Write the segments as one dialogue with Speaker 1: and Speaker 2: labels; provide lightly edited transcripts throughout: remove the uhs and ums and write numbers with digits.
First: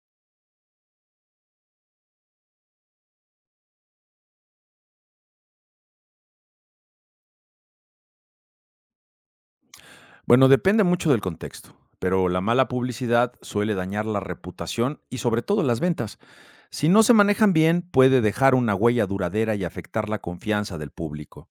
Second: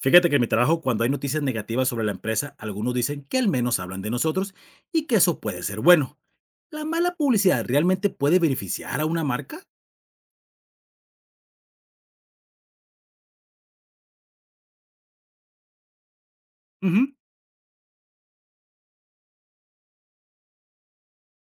Speaker 1: Fíjate que en mi trabajo, cuando hay noticias negativas sobre la empresa, algunos dicen que al menos hablan de nosotros y que eso puede ser bueno. ¿La mala publicidad realmente puede beneficiar a una marca?
Speaker 2: Bueno, depende mucho del contexto, pero la mala publicidad suele dañar la reputación y sobre todo las ventas. Si no se
Speaker 1: Ujú.
Speaker 2: manejan bien, puede dejar una huella duradera y afectar la confianza del público.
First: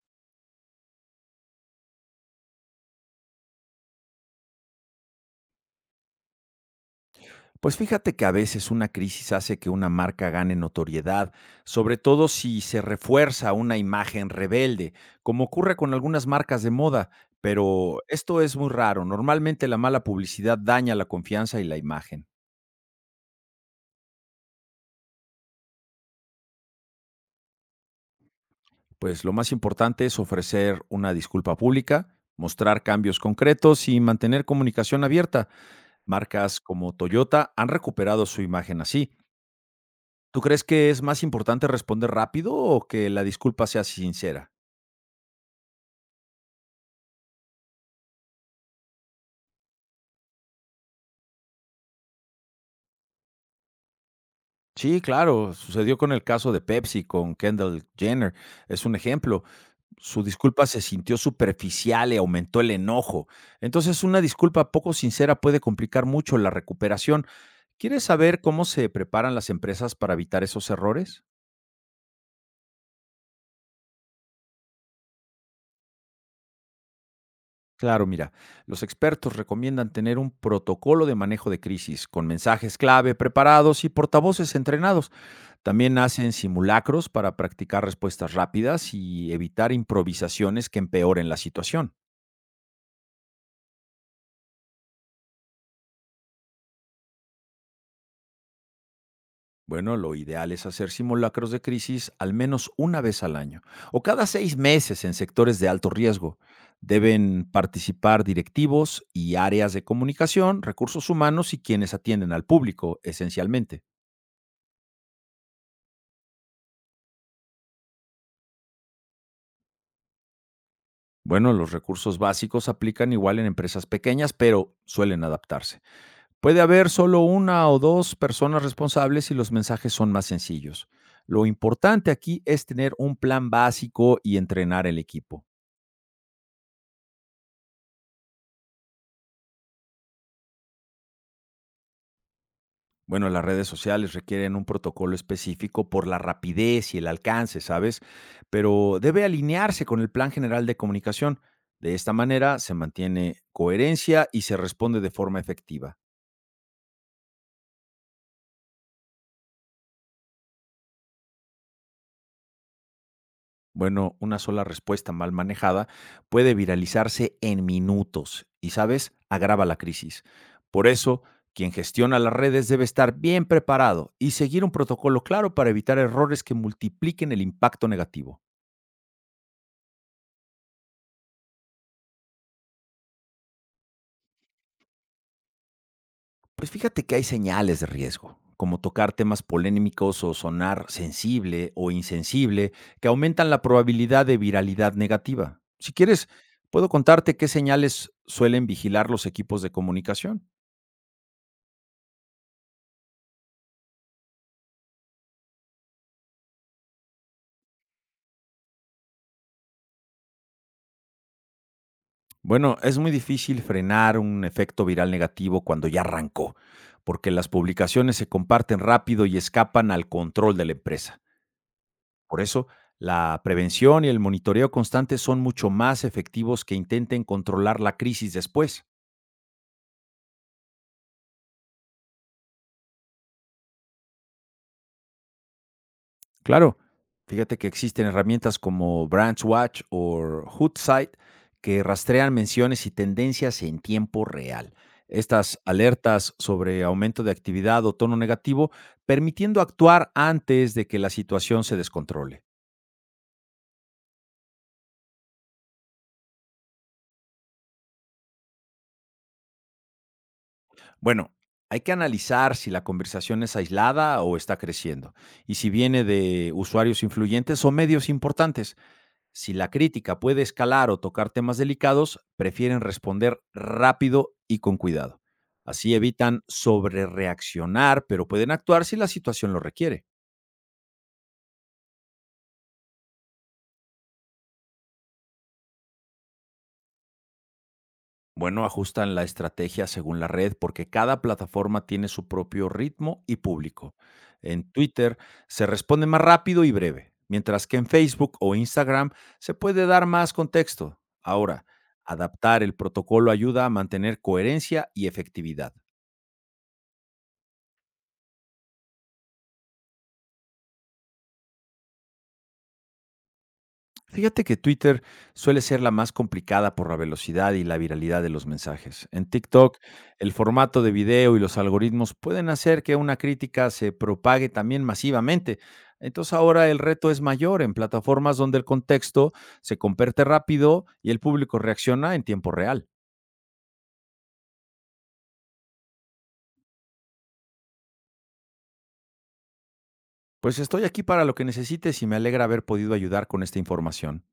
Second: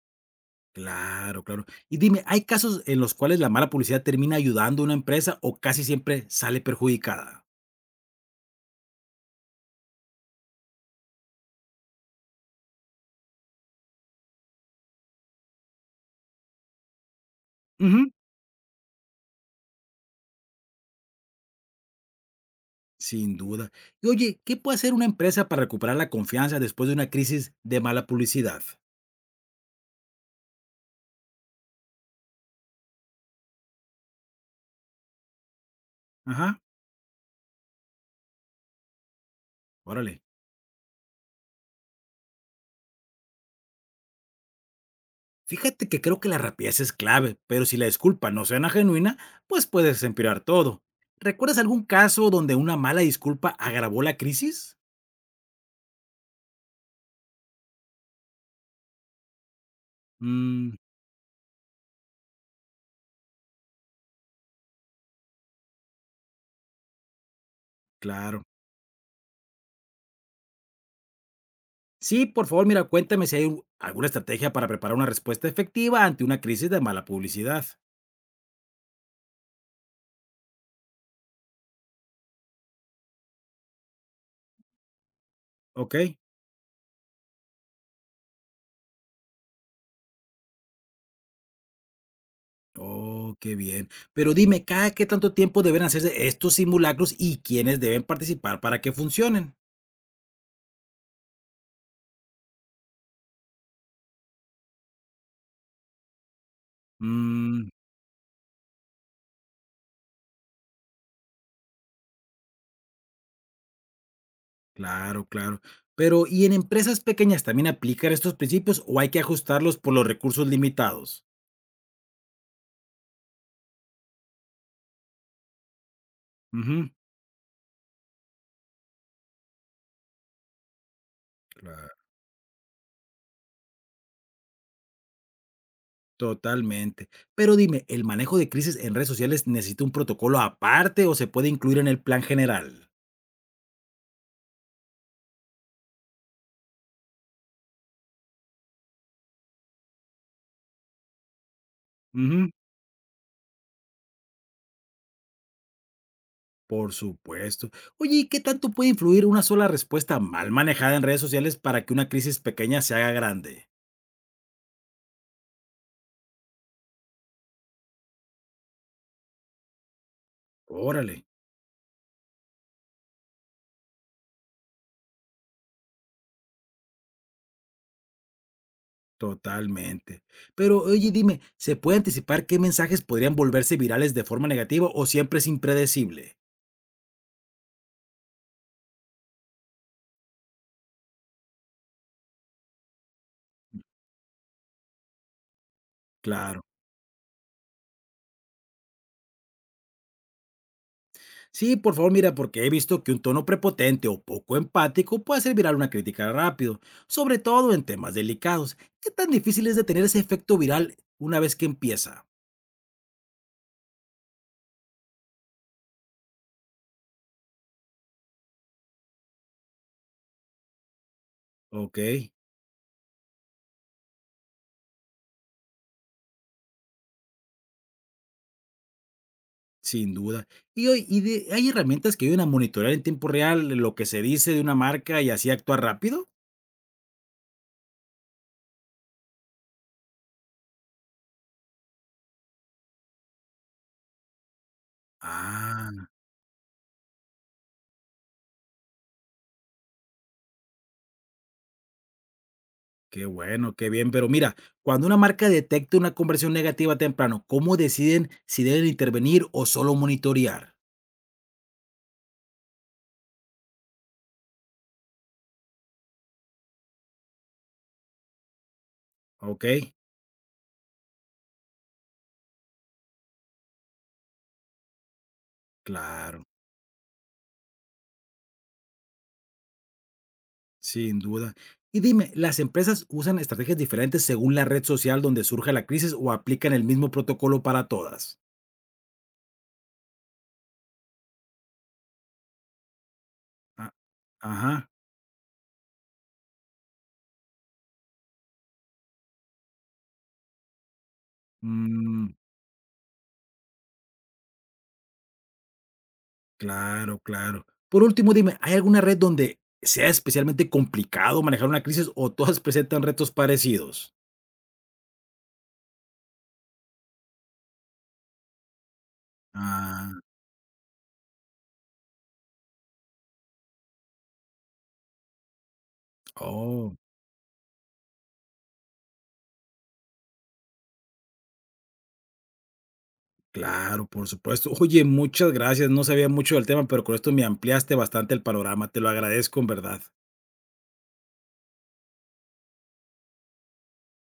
Speaker 1: Claro, claro. Y dime, ¿hay casos en los cuales la mala publicidad termina ayudando a una empresa o casi siempre sale perjudicada?
Speaker 2: Pues fíjate que a veces una crisis hace que una marca gane notoriedad, sobre todo si se refuerza una imagen rebelde, como ocurre con algunas marcas de moda, pero
Speaker 1: Ujú.
Speaker 2: esto es muy raro. Normalmente la mala publicidad daña la confianza y la imagen.
Speaker 1: Sin duda. Y oye, ¿qué puede hacer una empresa para recuperar la confianza después de una crisis de mala publicidad?
Speaker 2: Pues lo más importante es ofrecer una disculpa pública, mostrar cambios concretos y mantener comunicación abierta. Marcas
Speaker 1: Ajá,
Speaker 2: como Toyota han recuperado su imagen así.
Speaker 1: órale.
Speaker 2: ¿Tú crees que es más importante responder rápido o que la disculpa sea sincera?
Speaker 1: Fíjate que creo que la rapidez es clave, pero si la disculpa no suena genuina, pues puedes empeorar todo. ¿Recuerdas algún caso donde una mala disculpa agravó la crisis?
Speaker 2: Sí, claro, sucedió con el caso de Pepsi, con Kendall Jenner, es un ejemplo. Su disculpa
Speaker 1: Mm,
Speaker 2: se sintió superficial y aumentó el enojo. Entonces, una disculpa poco sincera puede complicar mucho la recuperación. ¿Quieres saber
Speaker 1: claro.
Speaker 2: cómo se preparan las empresas para evitar esos errores?
Speaker 1: Sí, por favor, mira, cuéntame si alguna estrategia para preparar una respuesta efectiva ante una crisis de mala publicidad.
Speaker 2: Claro, mira, los expertos recomiendan tener un protocolo de manejo de crisis con mensajes clave preparados y portavoces entrenados.
Speaker 1: Ok.
Speaker 2: También hacen simulacros para practicar respuestas rápidas y evitar improvisaciones que empeoren la situación.
Speaker 1: Oh, qué bien. Pero dime, ¿cada qué tanto tiempo deben hacerse estos simulacros y quiénes deben participar para que funcionen?
Speaker 2: Bueno, lo ideal es hacer simulacros de crisis al menos una vez al año o cada 6 meses en sectores de alto riesgo. Deben
Speaker 1: Mm.
Speaker 2: participar directivos y áreas de comunicación, recursos humanos y quienes atienden al público, esencialmente.
Speaker 1: Claro, claro. Pero, ¿y en empresas pequeñas también aplican estos principios o hay que ajustarlos por los recursos limitados?
Speaker 2: Bueno, los recursos básicos aplican igual en empresas pequeñas, pero suelen adaptarse. Puede
Speaker 1: Ujú.
Speaker 2: haber solo una o dos personas responsables y los mensajes son más sencillos. Lo
Speaker 1: Claro,
Speaker 2: importante aquí es tener un plan básico y entrenar el equipo.
Speaker 1: totalmente. Pero dime, ¿el manejo de crisis en redes sociales necesita un protocolo aparte o se puede incluir en el plan general?
Speaker 2: Bueno, las redes sociales requieren un protocolo específico por la rapidez y el alcance, ¿sabes? Pero debe alinearse con el plan general de comunicación. De esta
Speaker 1: Ujú,
Speaker 2: manera se mantiene coherencia y se responde de forma efectiva.
Speaker 1: por supuesto. Oye, ¿y qué tanto puede influir una sola respuesta mal manejada en redes sociales para que una crisis pequeña se haga grande?
Speaker 2: Bueno, una sola respuesta mal manejada puede viralizarse en minutos y, ¿sabes? Agrava la crisis. Por eso,
Speaker 1: Órale.
Speaker 2: quien gestiona las redes debe estar bien preparado y seguir un protocolo claro para evitar errores que multipliquen el impacto negativo.
Speaker 1: Totalmente. Pero oye, dime, ¿se puede anticipar qué mensajes podrían volverse virales de forma negativa o siempre es impredecible?
Speaker 2: Pues fíjate que hay señales de riesgo, como tocar temas polémicos o sonar sensible o insensible, que aumentan la probabilidad de viralidad negativa. Si quieres,
Speaker 1: Claro.
Speaker 2: puedo contarte qué señales suelen vigilar los equipos de comunicación.
Speaker 1: Sí, por favor, mira, porque he visto que un tono prepotente o poco empático puede hacer viral una crítica rápido, sobre todo en temas delicados. ¿Qué tan difícil es detener ese efecto viral una vez que empieza?
Speaker 2: Bueno, es muy difícil frenar un efecto viral negativo cuando ya arrancó, porque las publicaciones se comparten rápido y escapan al control de la empresa.
Speaker 1: Ok,
Speaker 2: Por eso, la prevención y el monitoreo constante son mucho más efectivos que intenten controlar la crisis después.
Speaker 1: sin duda. Y hoy, ¿hay herramientas que ayudan a monitorear en tiempo real lo que se dice de una marca y así actuar rápido?
Speaker 2: Claro, fíjate que existen herramientas como Branch Watch o Hootsuite que rastrean menciones y tendencias en tiempo real. Estas
Speaker 1: Ah.
Speaker 2: alertas sobre aumento de actividad o tono negativo, permitiendo actuar antes de que la situación se descontrole.
Speaker 1: Qué bueno, qué bien. Pero mira, cuando una marca detecta una conversión negativa temprano, ¿cómo deciden si deben intervenir o solo monitorear?
Speaker 2: Bueno, hay que analizar si la conversación es aislada o está creciendo, y si viene de usuarios influyentes o medios importantes. Si
Speaker 1: ¿Ok?
Speaker 2: la crítica puede escalar o tocar temas delicados, prefieren responder rápido y con cuidado. Así evitan
Speaker 1: Claro,
Speaker 2: sobrereaccionar, pero pueden actuar si la situación lo requiere.
Speaker 1: sin duda. Y dime, ¿las empresas usan estrategias diferentes según la red social donde surge la crisis o aplican el mismo protocolo para todas?
Speaker 2: Bueno, ajustan la estrategia según la red porque cada plataforma tiene su propio ritmo y
Speaker 1: Ah,
Speaker 2: público. En
Speaker 1: ajá.
Speaker 2: Twitter se responde más rápido y breve, mientras que en Facebook o Instagram se puede dar más contexto. Ahora,
Speaker 1: Mm,
Speaker 2: adaptar el protocolo ayuda a mantener coherencia y efectividad.
Speaker 1: claro, claro. Por último, dime, ¿hay alguna red donde sea especialmente complicado manejar una crisis o todas presentan retos parecidos?
Speaker 2: Fíjate que Twitter suele ser la más complicada por la velocidad y la viralidad de los mensajes. En TikTok,
Speaker 1: Ah,
Speaker 2: el formato de video y los algoritmos pueden hacer que una crítica se propague también masivamente. Entonces ahora el
Speaker 1: oh.
Speaker 2: reto es mayor en plataformas donde el contexto se comparte rápido y el público reacciona en tiempo real.
Speaker 1: Claro, por supuesto. Oye, muchas gracias. No sabía mucho del tema, pero con esto me ampliaste bastante el panorama. Te lo agradezco en verdad.
Speaker 2: Pues estoy aquí para lo que necesites y me alegra haber podido ayudar con esta información.